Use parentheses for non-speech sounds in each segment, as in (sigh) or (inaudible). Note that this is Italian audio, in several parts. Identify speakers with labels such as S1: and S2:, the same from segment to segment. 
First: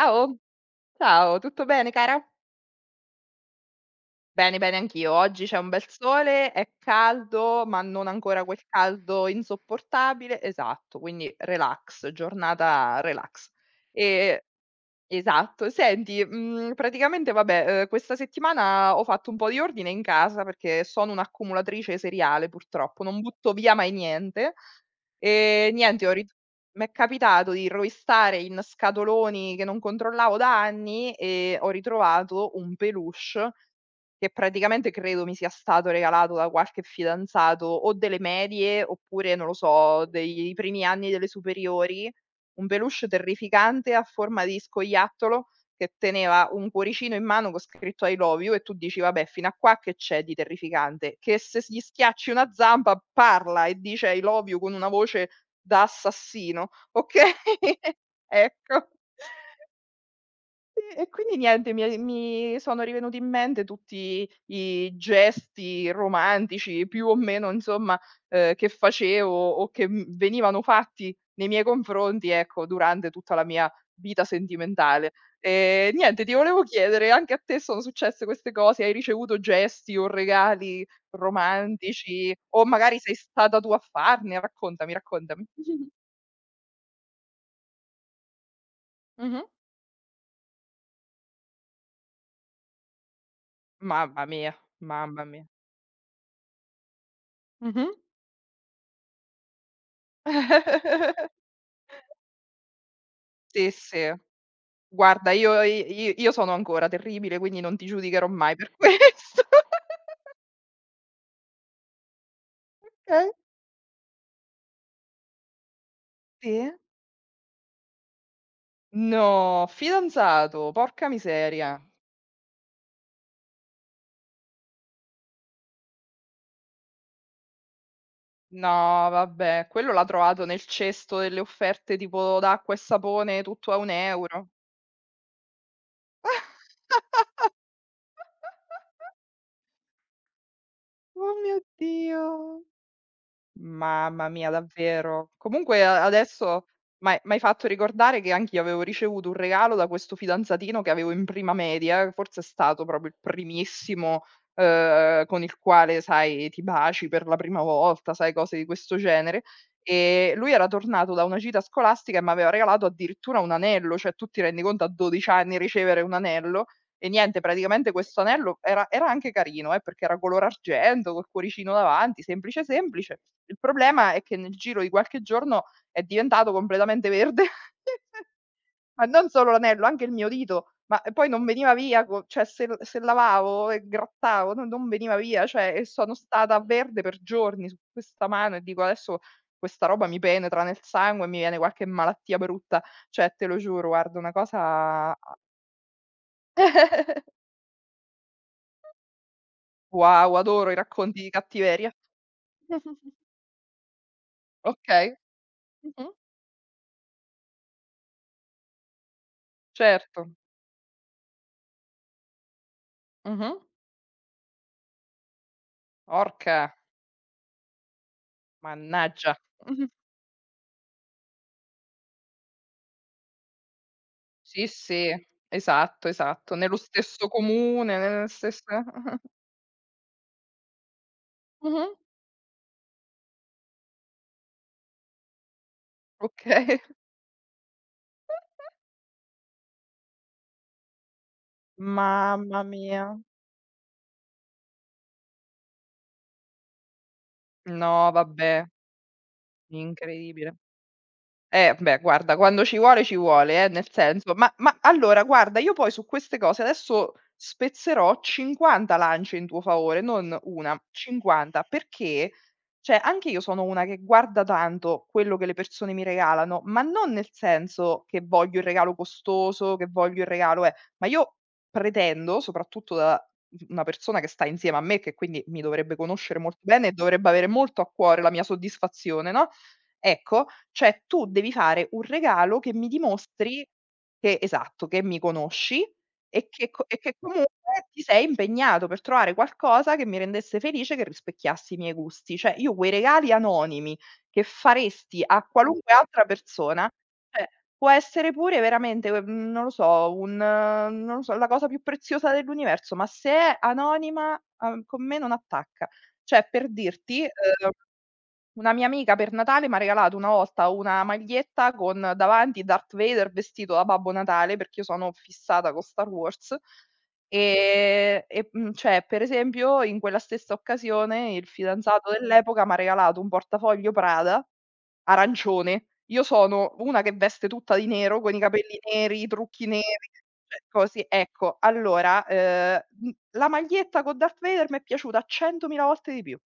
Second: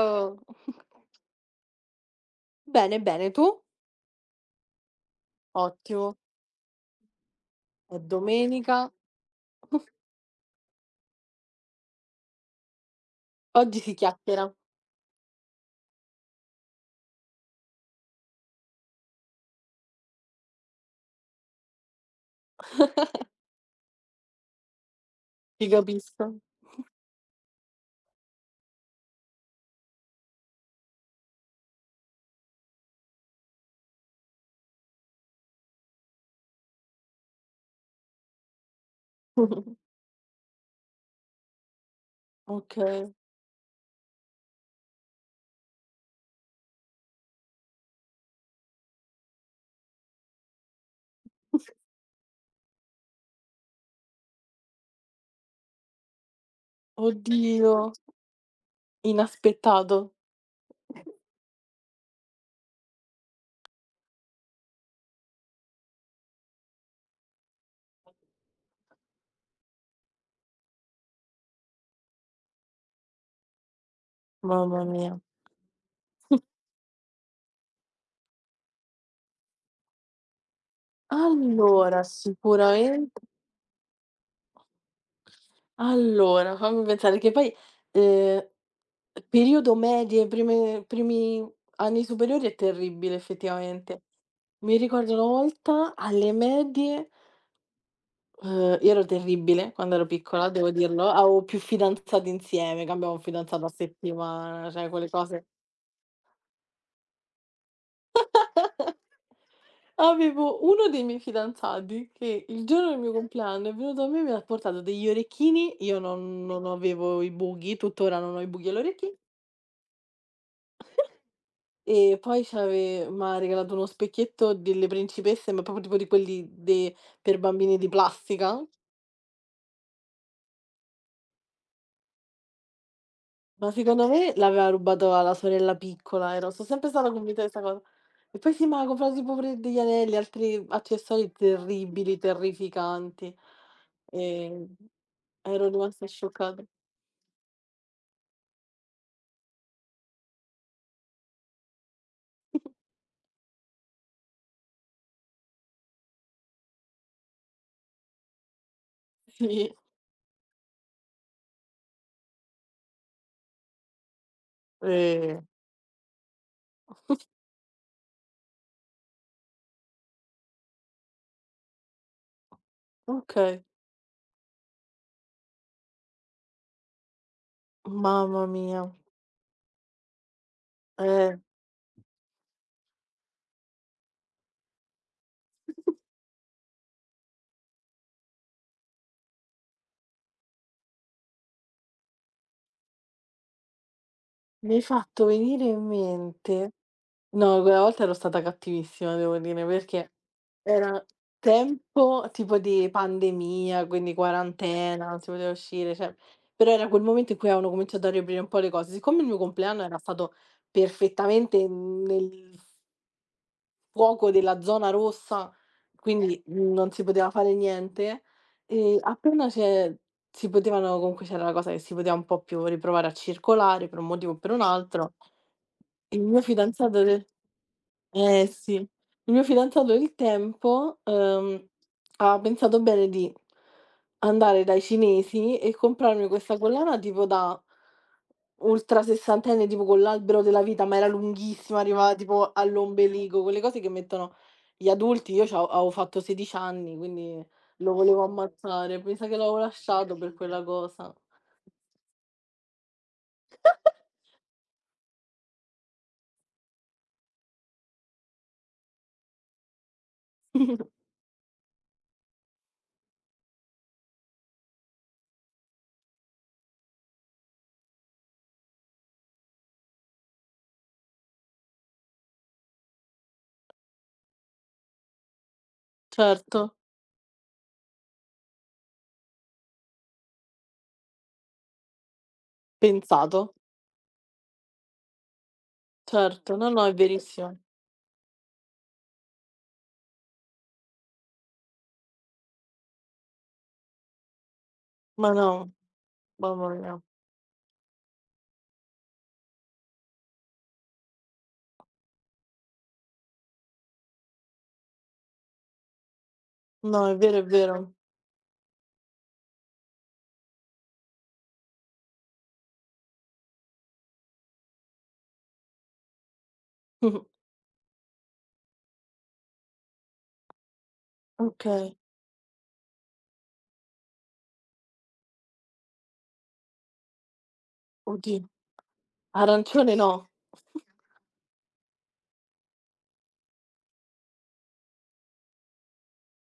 S1: Ciao,
S2: Oh,
S1: ciao, tutto bene cara?
S2: bene, bene, tu?
S1: Bene, bene anch'io. Oggi c'è un bel
S2: Ottimo,
S1: sole, è caldo, ma
S2: è
S1: non ancora quel
S2: domenica,
S1: caldo insopportabile esatto, quindi relax, giornata relax.
S2: oggi si
S1: E
S2: chiacchiera.
S1: Esatto. Senti, praticamente vabbè, questa settimana ho fatto un po' di ordine in casa perché sono un'accumulatrice seriale purtroppo, non
S2: (laughs)
S1: butto via mai niente.
S2: Ti
S1: Niente, ho
S2: capisco.
S1: rit M'è capitato di rovistare in scatoloni che non controllavo da anni e ho ritrovato un peluche che praticamente credo mi sia stato regalato da qualche fidanzato o delle medie oppure, non lo
S2: (laughs)
S1: so, dei primi anni delle superiori, un peluche
S2: Okay,
S1: terrificante a forma di scoiattolo che teneva un cuoricino in mano con scritto "I love you". E tu dici: "Vabbè, fino a qua che c'è di terrificante?". Che se s gli schiacci una zampa parla e dice "I love you" con una voce da assassino, okay?
S2: oddio,
S1: (laughs) Ecco.
S2: inaspettato,
S1: Sì, e quindi niente, mi sono rivenuti in mente tutti i gesti romantici, più o meno, insomma, che facevo o che venivano fatti nei miei confronti, ecco, durante tutta la mia vita
S2: mamma
S1: sentimentale.
S2: mia.
S1: Niente, Ti volevo chiedere, anche a te sono successe queste cose? Hai ricevuto gesti o regali
S2: Allora,
S1: romantici o magari sei
S2: sicuramente
S1: stata tu a farne? Raccontami, raccontami. (laughs)
S2: allora, fammi pensare che poi, ehm,
S1: Mh-mh.
S2: periodo medie, prime primi anni superiori è terribile effettivamente.
S1: Mamma mia,
S2: Mi ricordo una
S1: mamma mia.
S2: volta alle medie.
S1: Mh-mh.
S2: Io ero terribile quando ero piccola, (laughs) devo dirlo.
S1: (laughs)
S2: Avevo più fidanzati insieme, cambiavo un fidanzato a
S1: Sì, sì.
S2: settimana, cioè quelle
S1: Guarda
S2: cose.
S1: io i i io sono ancora terribile, quindi non ti giudicherò mai per (laughs) questo.
S2: Avevo uno dei miei fidanzati che il giorno del mio
S1: Okay.
S2: compleanno è venuto a me e mi ha portato degli orecchini, io non
S1: Sì?
S2: avevo i buchi, tuttora non ho i buchi alle orecchie,
S1: No, fidanzato, porca miseria.
S2: e poi c'ave m'ha regalato uno specchietto delle principesse, ma proprio tipo di quelli de per bambini di plastica.
S1: No, vabbè, quello l'ha trovato nel cesto delle offerte tipo d'acqua e sapone
S2: Ma
S1: tutto a 1
S2: secondo me
S1: euro.
S2: l'aveva rubato alla sorella piccola, ero so' sempre stata convinta di 'sta cosa. E poi sì, ma ha comprato tipo pure degli anelli, altri accessori
S1: Oh mio
S2: terribili,
S1: Dio.
S2: terrificanti.
S1: Mamma mia,
S2: Ehm,
S1: davvero.
S2: ero
S1: Comunque a
S2: rimasta scioccata.
S1: adesso m'hai fatto ricordare che anch'io avevo ricevuto un regalo da questo fidanzatino che avevo in prima media, forse è stato
S2: (laughs)
S1: proprio il primissimo, con il quale, sai, ti baci per la prima volta, sai, cose di questo genere.
S2: Sì,
S1: E lui era tornato da una gita scolastica e m'aveva regalato addirittura un anello, cioè tu ti rendi conto a 12
S2: ehm,
S1: anni ricevere un anello? E niente, praticamente questo anello era anche carino, perché era color argento, col cuoricino davanti, semplice, semplice. Il
S2: okay.
S1: problema è che nel giro di qualche giorno è diventato completamente verde. (laughs)
S2: Mamma mia.
S1: Ma non solo l'anello, anche il mio dito, ma e poi
S2: Eh,
S1: non veniva via co cioè se lavavo e grattavo non veniva via, cioè e sono stata a verde per giorni su questa mano e dico: "Adesso questa roba mi penetra nel sangue e mi viene qualche malattia brutta". Cioè te lo giuro, guarda, una
S2: mi hai
S1: cosa.
S2: fatto venire in mente.
S1: (laughs)
S2: No, quella volta ero stata cattivissima devo dire, perché
S1: Wow, adoro i
S2: era
S1: racconti di cattiveria.
S2: tempo tipo di
S1: (laughs)
S2: pandemia, quindi quarantena,
S1: Okay.
S2: non si poteva uscire,
S1: Mh-mh.
S2: cioè però era quel momento in cui avevano cominciato a riaprire un po' le cose. Siccome il mio compleanno era
S1: Certo.
S2: stato perfettamente nel
S1: Mh-mh.
S2: fuoco della zona rossa, quindi
S1: Orca,
S2: non si poteva fare niente,
S1: mannaggia.
S2: appena
S1: (laughs) Mh-mh.
S2: c'è si potevano comunque c'era la cosa che si poteva un po' più riprovare a circolare per un motivo o per un
S1: Sì,
S2: altro,
S1: sì, esatto,
S2: il mio
S1: esatto. Nello
S2: fidanzato de
S1: stesso comune, nella
S2: eh sì,
S1: stessa.
S2: il
S1: (laughs)
S2: mio fidanzato del tempo,
S1: Mh-mh.
S2: ha pensato bene di andare dai cinesi e comprarmi questa
S1: Okay. (laughs)
S2: collana tipo da ultra sessantenne, tipo con l'albero della vita, ma era lunghissima, arrivava tipo
S1: Mamma mia.
S2: all'ombelico, quelle cose che mettono gli adulti. Io c'av avevo fatto 16 anni, quindi lo
S1: No,
S2: volevo
S1: vabbè,
S2: ammazzare. Mi sa che l'avevo lasciato per
S1: incredibile.
S2: quella cosa.
S1: Beh guarda, quando ci vuole nel
S2: (laughs)
S1: senso ma allora guarda, io poi su queste cose adesso spezzerò 50 lance in tuo favore, non 1, 50, perché, cioè anche io sono una che guarda tanto quello che le persone mi regalano, ma non nel senso che voglio il regalo costoso, che voglio il regalo ma io pretendo, soprattutto da una persona che sta insieme a me, che quindi mi dovrebbe conoscere molto
S2: Certo,
S1: bene e dovrebbe avere molto a cuore la mia soddisfazione, no. Ecco, cioè tu devi fare un regalo che mi
S2: pensato.
S1: dimostri che, esatto, che mi conosci
S2: Certo, no, no, è
S1: e che comunque
S2: verissimo.
S1: ti sei impegnato per trovare qualcosa che mi rendesse felice, che rispecchiasse i miei gusti. Cioè io quei regali anonimi che faresti
S2: Ma
S1: a
S2: no,
S1: qualunque altra
S2: mamma
S1: persona,
S2: mia.
S1: cioè può essere pure veramente, non lo so, un non lo so, la cosa più preziosa dell'universo, ma se è anonima, con me non attacca. Cioè per
S2: No, è
S1: dirti,
S2: vero, è vero.
S1: una mia amica per Natale m'ha regalato una volta una maglietta con davanti Darth Vader vestito da Babbo Natale, perché io sono fissata con Star Wars.
S2: (laughs) Mh-mh.
S1: Cioè, per esempio, in quella stessa occasione il
S2: Okay.
S1: fidanzato dell'epoca m'ha regalato un portafoglio Prada arancione. Io sono una che veste tutta di nero, con
S2: Oddi
S1: i capelli neri, i trucchi neri,
S2: arancione no.
S1: cioè così. Ecco, allora, la maglietta con Darth Vader m'è piaciuta 100.000 volte di più,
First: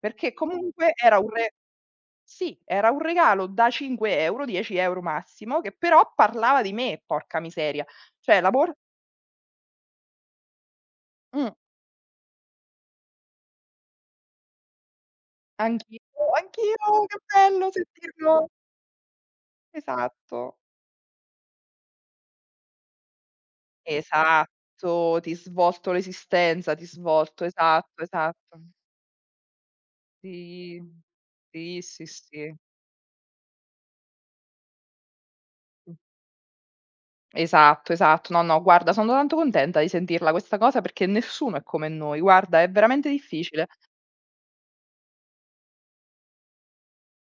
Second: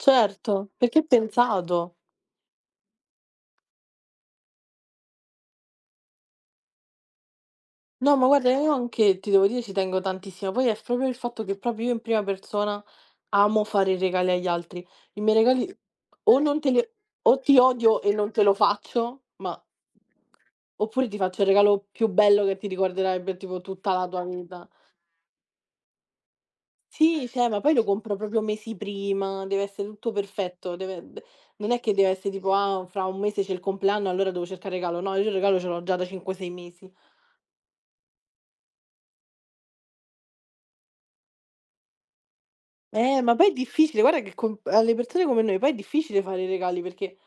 S1: perché
S2: Certo,
S1: comunque
S2: perché è
S1: era un re
S2: pensato.
S1: sì, era un regalo da 5 €, 10 € massimo, che però parlava di me, porca miseria.
S2: No, ma
S1: Cioè la
S2: guarda
S1: por
S2: io anche, ti devo dire, ci tengo tantissimo. Poi è proprio il fatto
S1: Mh,
S2: che proprio io in prima persona amo fare i regali agli altri. I miei regali
S1: anch'io,
S2: o non te li
S1: anch'io, che
S2: o ti
S1: bello
S2: odio e non te
S1: sentirlo,
S2: lo faccio, ma
S1: esatto,
S2: oppure ti faccio il regalo più bello che ti ricorderai per tipo tutta la tua vita.
S1: esatto, ti svolto l'esistenza, ti
S2: Sì,
S1: svolto,
S2: cioè, ma poi lo
S1: esatto,
S2: compro proprio
S1: esatto.
S2: mesi prima, deve essere tutto perfetto,
S1: Sì,
S2: deve d non
S1: sì,
S2: è che
S1: sì,
S2: deve essere tipo:
S1: sì.
S2: "Ah, fra un mese c'è il compleanno, allora devo cercare il regalo." No, io il regalo ce l'ho
S1: Mh.
S2: già da 5, 6 mesi.
S1: Esatto, esatto. No, no, guarda, sono tanto contenta di sentirla questa cosa perché nessuno è come noi, guarda, è veramente
S2: Ma poi è
S1: difficile.
S2: difficile, guarda che con alle persone come noi poi è difficile fare i regali, perché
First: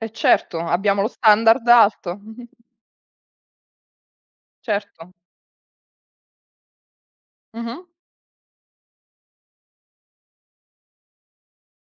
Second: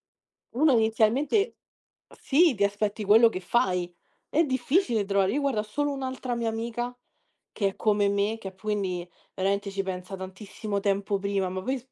S1: E certo,
S2: uno
S1: abbiamo lo
S2: inizialmente
S1: standard alto. (laughs)
S2: sì, ti aspetti quello che fai. È difficile
S1: Certo.
S2: trovare io guarda, ho solo un'altra mia amica che è
S1: Mh-mh.
S2: come me, che quindi veramente ci pensa tantissimo tempo prima, ma poi s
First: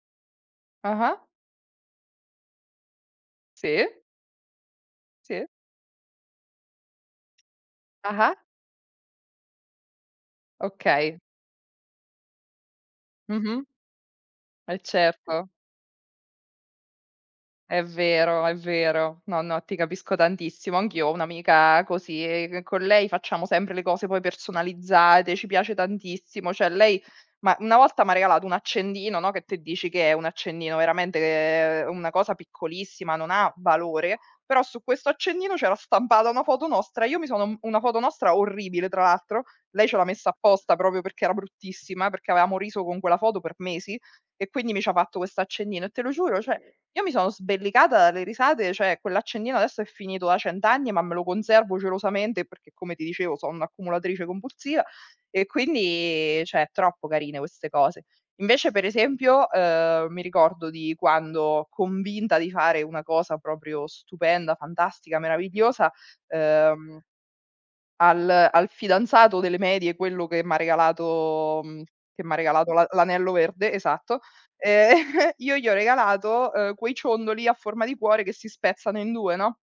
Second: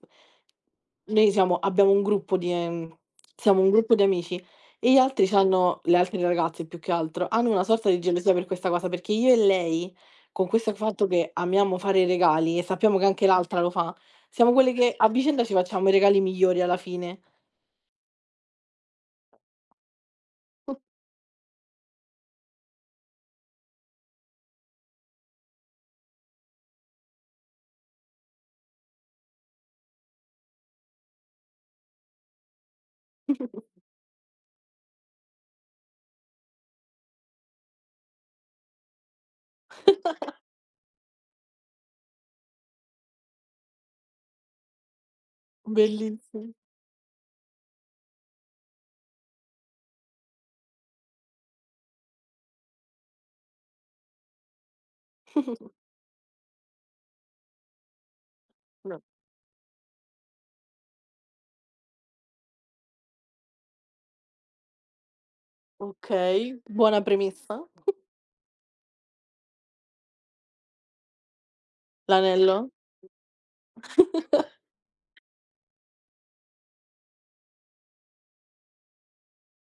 S1: Ah-ah.
S2: noi siamo abbiamo un gruppo di siamo un
S1: Sì,
S2: gruppo di amici e gli altri
S1: sì.
S2: c'hanno le altre ragazze più che altro, hanno una sorta di gelosia
S1: Ah-ah.
S2: per questa cosa, perché io e lei, con questo fatto
S1: Okay.
S2: che amiamo fare i regali e sappiamo che anche l'altra
S1: Mh-mh.
S2: lo fa, siamo quelle
S1: Eh
S2: che a vicenda
S1: certo.
S2: ci facciamo i regali migliori alla fine.
S1: È vero, è vero. No, no, ti capisco tantissimo. Anch'io ho un'amica così e c con lei facciamo sempre le cose poi personalizzate, ci piace tantissimo. Cioè lei ma una volta m'ha regalato un accendino, no, che te dici che è un accendino, veramente che è una cosa piccolissima, non ha
S2: (laughs)
S1: valore, però su questo accendino c'era stampata una foto nostra. Io mi sono una foto nostra orribile tra l'altro, lei ce l'ha messa apposta proprio perché era bruttissima, perché avevamo riso con quella foto per mesi e quindi mi c'ha fatto questo accendino e te lo giuro,
S2: Bellissimo.
S1: cioè io mi sono sbellicata dalle risate, cioè quell'accendino adesso è finito da 100 anni, ma me lo conservo gelosamente perché, come ti dicevo, sono un'accumulatrice compulsiva e quindi cioè è troppo carine queste cose. Invece, per
S2: No.
S1: esempio, mi ricordo di quando, convinta di fare una cosa proprio stupenda, fantastica, meravigliosa,
S2: Okay,
S1: ehm
S2: buona premessa.
S1: al fidanzato delle medie, quello che m'ha regalato
S2: L'anello?
S1: l'anello verde, esatto,
S2: (laughs)
S1: ehm, (laughs) io gli ho regalato, quei ciondoli a forma di cuore che si spezzano in 2, no?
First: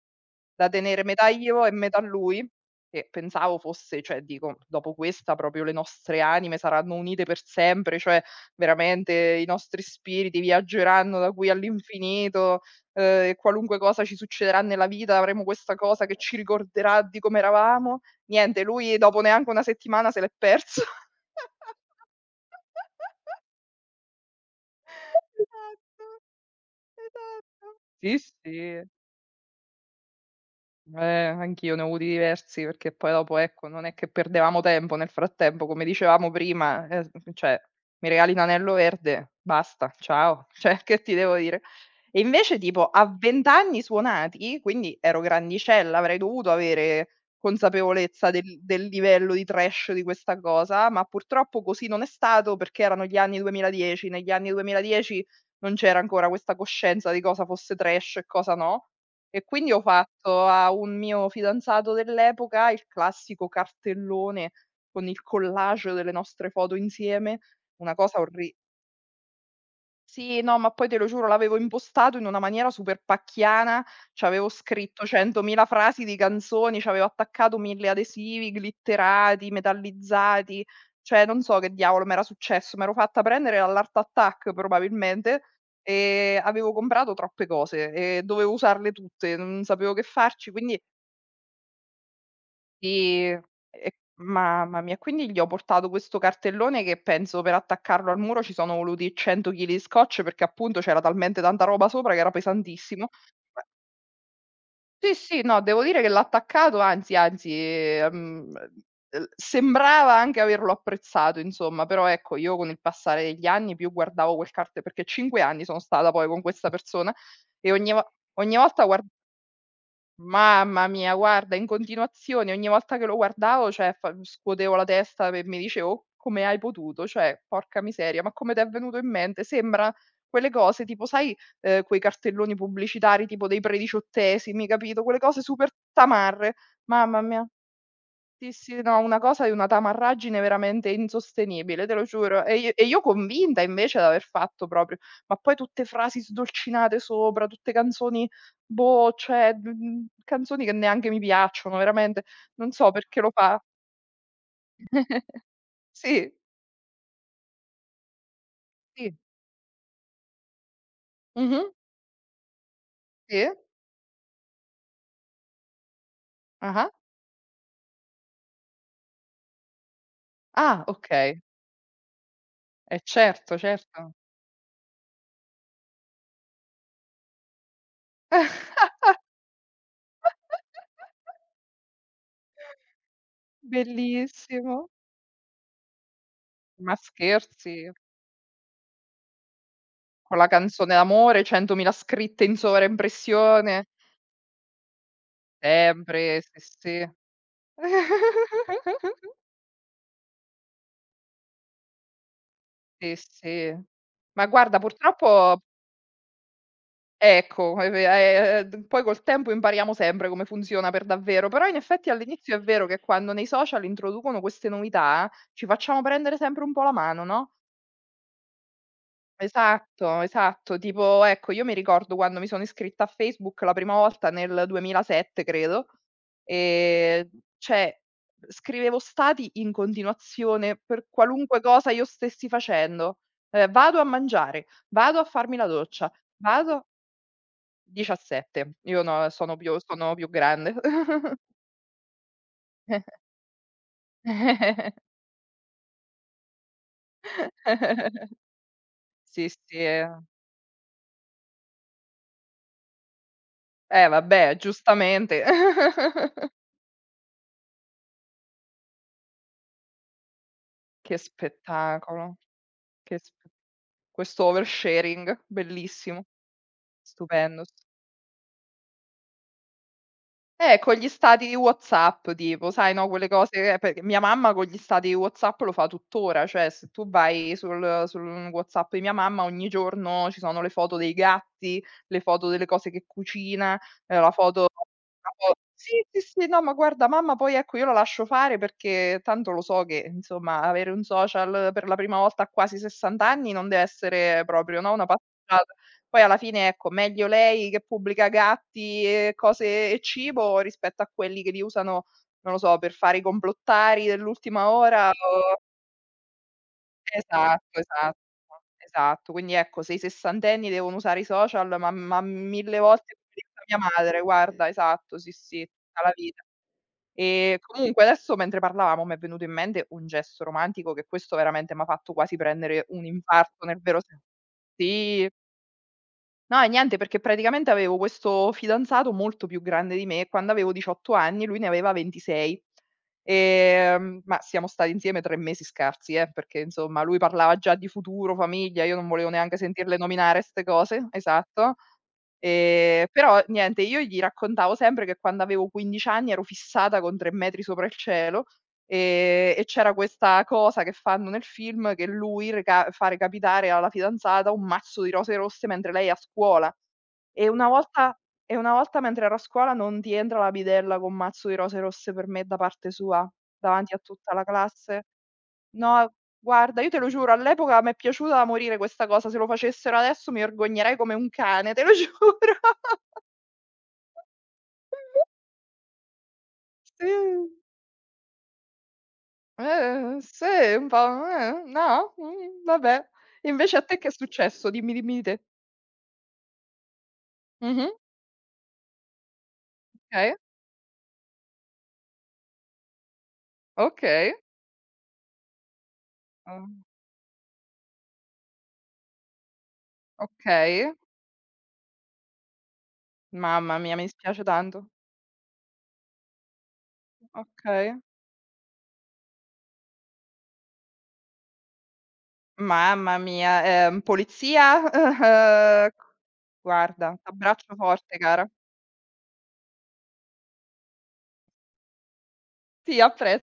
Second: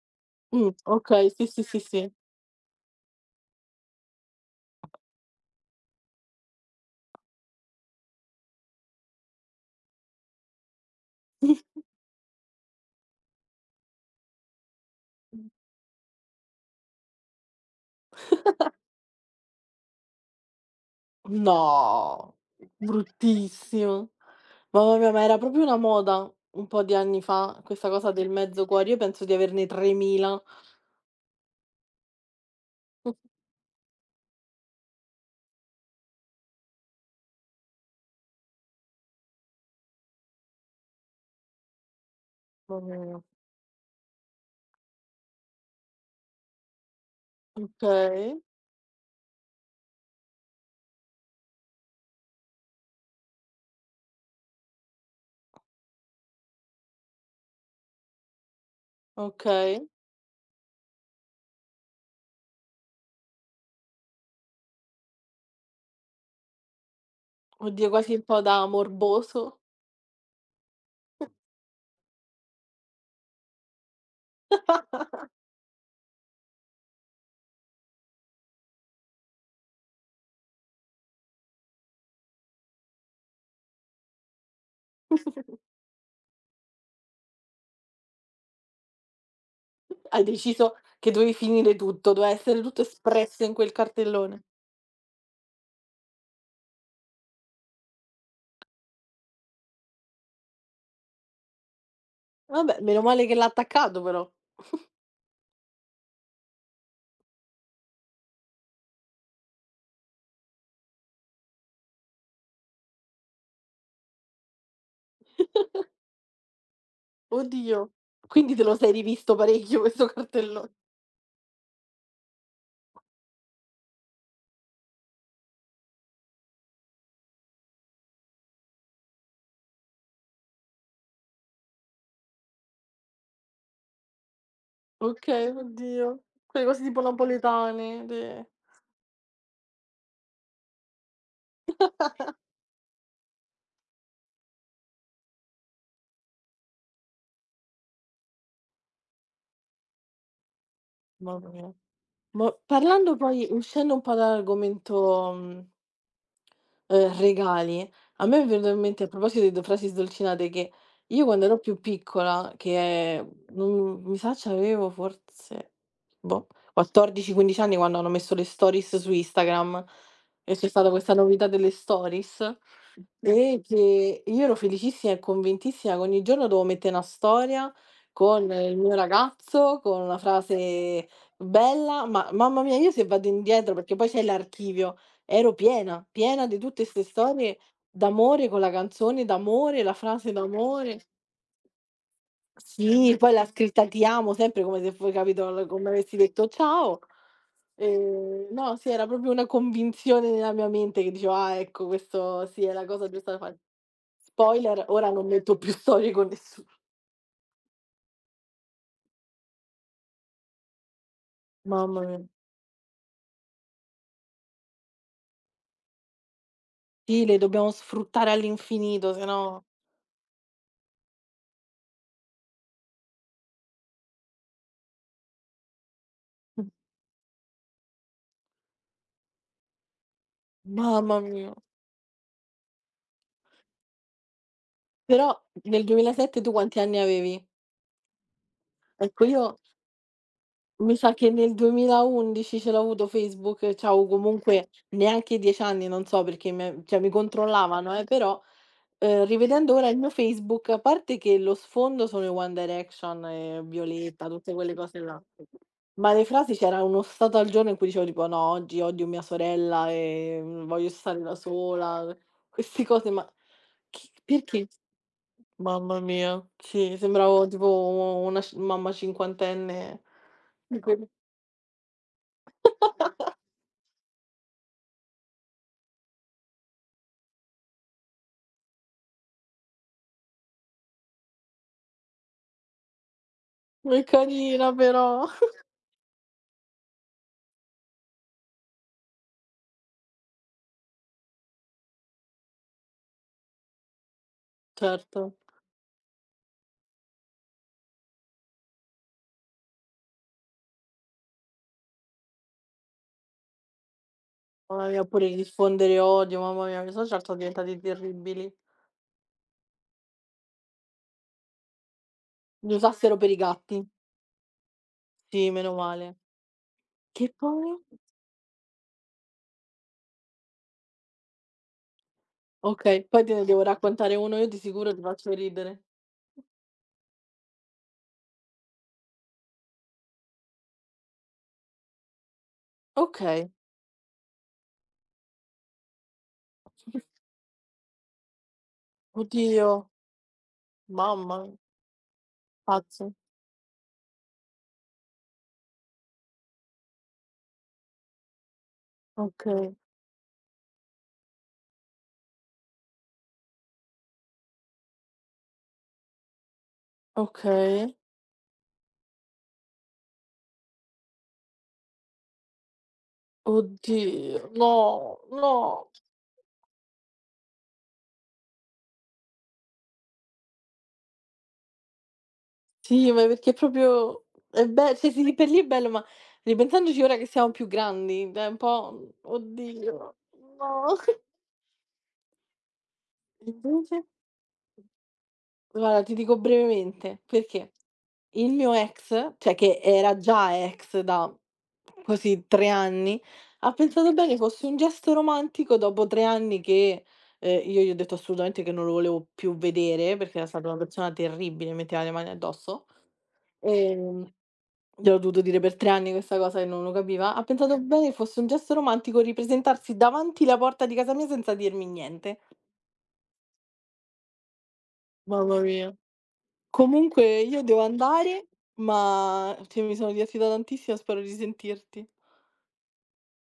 S1: Da tenere metà
S2: Okay, sì, sì,
S1: io e
S2: sì,
S1: metà
S2: sì.
S1: lui, che pensavo fosse, cioè dico: "Dopo questa proprio le nostre anime saranno unite per sempre, cioè veramente i nostri spiriti viaggeranno da qui all'infinito, e qualunque cosa ci succederà nella vita avremo questa
S2: (laughs)
S1: cosa che ci ricorderà di come eravamo". Niente, lui dopo neanche una settimana se l'è perso.
S2: No,
S1: (laughs)
S2: bruttissimo. Mamma mia, ma era proprio una
S1: Esatto,
S2: moda un po' di anni fa,
S1: esatto.
S2: questa cosa
S1: Sì,
S2: del mezzo
S1: sì.
S2: cuore. Io penso di averne 3000.
S1: Anch'io ne ho avuti diversi perché poi dopo, ecco, non è che perdevamo tempo nel frattempo, come dicevamo prima, s cioè, mi regali un anello verde, basta, ciao, (laughs) cioè che ti devo dire. E invece tipo
S2: Mamma
S1: a
S2: mia.
S1: 20 anni suonati, quindi ero grandicella, avrei dovuto avere consapevolezza
S2: Okay,
S1: del livello di trash di questa cosa, ma purtroppo così non è stato perché erano gli anni 2010, negli anni 2010 non c'era ancora questa coscienza di cosa fosse trash e cosa no. E quindi ho
S2: okay.
S1: fatto a un mio fidanzato dell'epoca il classico cartellone con il collage delle nostre foto insieme,
S2: Oddio,
S1: una
S2: quasi
S1: cosa
S2: un po'
S1: orri
S2: da morboso.
S1: sì, no, ma poi te lo giuro l'avevo impostato in una maniera super pacchiana, c'avevo scritto 100.000 frasi di canzoni, c'avevo attaccato 1000 adesivi glitterati, metallizzati, cioè non so che diavolo m'era successo, m'ero fatta prendere dall'Art Attack probabilmente, e avevo comprato troppe cose e dovevo usarle tutte, non sapevo che
S2: Hai
S1: farci,
S2: deciso
S1: quindi
S2: che dovevi finire tutto, doveva essere tutto
S1: sì, e
S2: espresso in quel cartellone.
S1: mamma mia, quindi gli ho portato questo cartellone che penso per attaccarlo al muro ci sono voluti 100 chili di scotch, perché appunto c'era talmente tanta roba sopra che era
S2: Vabbè, meno
S1: pesantissimo.
S2: male che l'ha
S1: Ma
S2: attaccato però.
S1: sì, sì, no, devo dire che l'ha attaccato, anzi, anzi, l sembrava anche averlo apprezzato insomma, però ecco, io con il passare degli anni più guardavo quel carte perché 5 anni sono stata poi con questa persona e
S2: Oddio.
S1: ogni
S2: Quindi te lo
S1: volta
S2: sei
S1: guar
S2: rivisto parecchio questo cartellone.
S1: mamma mia, guarda, in continuazione, ogni volta che lo guardavo, cioè, fa scuotevo la testa e mi dicevo: "Oh, come hai potuto?". Cioè, porca miseria, ma come t'è venuto in mente? Sembra quelle cose tipo sai, quei cartelloni pubblicitari tipo dei prediciottesimi, capito, quelle cose
S2: Okay,
S1: super
S2: oddio.
S1: tamarre.
S2: Quelle cose tipo
S1: Mamma mia.
S2: napoletane, de
S1: Sì, sì, no, una cosa di una tamarragine veramente insostenibile, te lo giuro. E io convinta invece d'aver fatto proprio, ma poi tutte frasi sdolcinate sopra, tutte canzoni, boh, cioè, canzoni che neanche mi
S2: mamma mia.
S1: piacciono, veramente.
S2: Mo
S1: Non so
S2: parlando
S1: perché lo
S2: poi
S1: fa.
S2: uscendo un po' dall'argomento, mhmm
S1: Sì,
S2: regali, a me è venuto in mente a
S1: sì.
S2: proposito di due frasi sdolcinate che io quando ero
S1: Mh-mh,
S2: più piccola, che
S1: sì.
S2: non mi sa c'avevo forse, boh,
S1: Ah-ah.
S2: 14, 15 anni quando hanno messo le stories su Instagram e c'è
S1: Ah,
S2: stata questa
S1: okay.
S2: novità delle stories
S1: Eh
S2: eh.
S1: certo,
S2: E
S1: certo.
S2: che io ero felicissima e convintissima che ogni giorno dovevo mettere una storia con il
S1: (laughs)
S2: mio ragazzo, con una frase bella, ma mamma mia, io se vado indietro, perché poi c'è
S1: Bellissimo.
S2: l'archivio, ero piena di tutte
S1: Ma
S2: 'ste storie
S1: scherzi?
S2: d'amore con la canzone d'amore, la frase
S1: Con la canzone
S2: d'amore.
S1: d'amore, 100.000 scritte in
S2: Sì, poi la
S1: sovraimpressione.
S2: scritta "ti amo" sempre come se fo capito, l come avessi
S1: Sempre,
S2: detto
S1: sì,
S2: ciao.
S1: sì.
S2: No, sì, era proprio
S1: (laughs)
S2: una convinzione nella mia mente che dicevo: "Ah, ecco, questo sì, è la cosa
S1: Sì,
S2: giusta da fare."
S1: sì. Ma guarda
S2: Spoiler: ora non
S1: purtroppo
S2: metto più storie con nessuno.
S1: ecco, è ve è d poi col tempo impariamo sempre come funziona per davvero, però in
S2: Mamma
S1: effetti
S2: mia.
S1: all'inizio è vero che quando nei social introducono queste novità, ci facciamo prendere sempre un po' la mano,
S2: Sì, le
S1: no?
S2: dobbiamo sfruttare all'infinito, se no
S1: Esatto, esatto. Tipo, ecco, io mi ricordo quando mi sono iscritta a Facebook la prima volta nel 2007 credo, ehm, cioè scrivevo stati in continuazione per
S2: mamma mia.
S1: qualunque cosa io stessi facendo. Vado a mangiare, vado a
S2: Però
S1: farmi la
S2: nel
S1: doccia,
S2: 2007 tu quanti
S1: vado
S2: anni avevi?
S1: 17. Io
S2: Ecco,
S1: no, sono
S2: io
S1: più sono più grande.
S2: mi sa che nel 2011 ce l'ho avuto Facebook, c'avevo comunque
S1: (laughs)
S2: neanche 10 anni, non so perché me cioè mi controllavano però,
S1: Sì,
S2: rivedendo
S1: sì,
S2: ora il mio
S1: eh.
S2: Facebook, a parte che lo sfondo sono i One Direction e
S1: Eh
S2: Violetta, tutte
S1: vabbè,
S2: quelle cose là,
S1: giustamente.
S2: ma le
S1: (laughs)
S2: frasi c'era uno stato al giorno in cui dicevo tipo: "No, oggi odio mia sorella e voglio
S1: Che
S2: stare da sola",
S1: spettacolo,
S2: queste cose,
S1: che
S2: ma
S1: spe
S2: chi
S1: questo
S2: perché?
S1: oversharing
S2: Mamma
S1: bellissimo,
S2: mia, sì, sembravo
S1: stupendo.
S2: tipo una sci mamma cinquantenne.
S1: Con gli stati di WhatsApp tipo, sai, no, quelle cose che perché mia mamma con gli stati di WhatsApp lo fa tuttora, cioè se tu vai sul WhatsApp di mia mamma ogni giorno ci sono le foto dei gatti, le foto delle cose che cucina,
S2: È
S1: la foto
S2: carina però.
S1: la fo sì, sì, sì, no, ma guarda mamma poi ecco io la lascio fare perché tanto lo so che insomma avere un social per la prima volta a quasi 60 anni non deve essere proprio, no, una
S2: Certo.
S1: passeggiata. Poi alla fine, ecco, meglio lei che pubblica gatti e cose e cibo rispetto a quelli che li usano, non lo so, per fare i complottari dell'ultima
S2: Mamma mia,
S1: ora
S2: pure
S1: o
S2: diffondere odio, mamma mia, mia suocera sono
S1: esatto,
S2: diventati
S1: esatto,
S2: terribili.
S1: esatto. Quindi ecco, se i sessantenni devono usare i social, ma
S2: Li
S1: 1000 volte
S2: usassero
S1: come
S2: per i
S1: diceva mia
S2: gatti.
S1: madre, guarda, esatto, sì,
S2: Sì,
S1: sì,
S2: meno
S1: tutta la
S2: male.
S1: vita.
S2: Che
S1: E
S2: poi?
S1: comunque adesso mentre parlavamo m'è venuto in mente un gesto romantico che questo veramente m'ha fatto quasi prendere un
S2: Okay, poi te ne devo
S1: infarto nel vero
S2: raccontare
S1: sen
S2: uno io di sicuro ti
S1: sì.
S2: faccio ridere.
S1: No, e niente, perché praticamente avevo questo fidanzato molto più grande di me e quando avevo 18 anni lui ne aveva 26.
S2: Okay.
S1: Ma siamo stati insieme 3 mesi scarsi, perché insomma lui parlava già di futuro, famiglia, io non volevo neanche
S2: Oddio,
S1: sentirle nominare 'ste cose,
S2: mamma
S1: esatto.
S2: pazzo.
S1: Però niente, io gli raccontavo sempre che quando avevo 15 anni ero fissata con 3 metri sopra il cielo. E
S2: Okay,
S1: c'era questa cosa che fanno nel film che lui reca fa recapitare alla fidanzata un mazzo di rose rosse mentre lei è a scuola. E una
S2: okay.
S1: volta e una volta mentre ero a scuola non ti entra la bidella con un mazzo di rose rosse per me da parte sua, davanti a tutta la
S2: Oddio, no,
S1: classe?
S2: no.
S1: No, guarda, io te lo giuro, all'epoca m'è piaciuta da morire questa cosa, se lo facessero adesso mi vergognerei come un cane, te lo giuro.
S2: Sì, ma perché proprio è be cioè sì, lì per
S1: (laughs)
S2: lì è bello, ma ripensandoci
S1: Sì.
S2: ora che siamo più grandi, è un po' "Oddio,
S1: Sì, un
S2: no".
S1: po',
S2: (laughs)
S1: no, vabbè. Invece a
S2: Invece?
S1: te che è successo? Dimmi, dimmi di te.
S2: Guarda, ti dico brevemente, perché
S1: Mh-mh,
S2: il mio ex, cioè che era
S1: okay,
S2: già ex da così 3 anni, ha pensato
S1: okay,
S2: bene fosse un gesto romantico dopo 3 anni
S1: uhm,
S2: che, io gli ho detto assolutamente che non lo volevo più vedere, perché era stata una
S1: okay.
S2: persona terribile, metteva le mani addosso.
S1: Mamma mia, mi
S2: Ehm
S1: dispiace tanto.
S2: Gliel'ho dovuto dire per 3 anni questa cosa che non lo capiva. Ha pensato
S1: Okay.
S2: bene che fosse un gesto romantico ripresentarsi davanti la porta di casa mia senza dirmi niente.
S1: Mamma mia, polizia?
S2: Mamma
S1: (laughs)
S2: mia.
S1: Guarda,
S2: Comunque io
S1: t'abbraccio
S2: devo
S1: forte cara.
S2: andare, ma cioè mi sono divertita tantissimo, spero di risentirti.
S1: Sì, a pres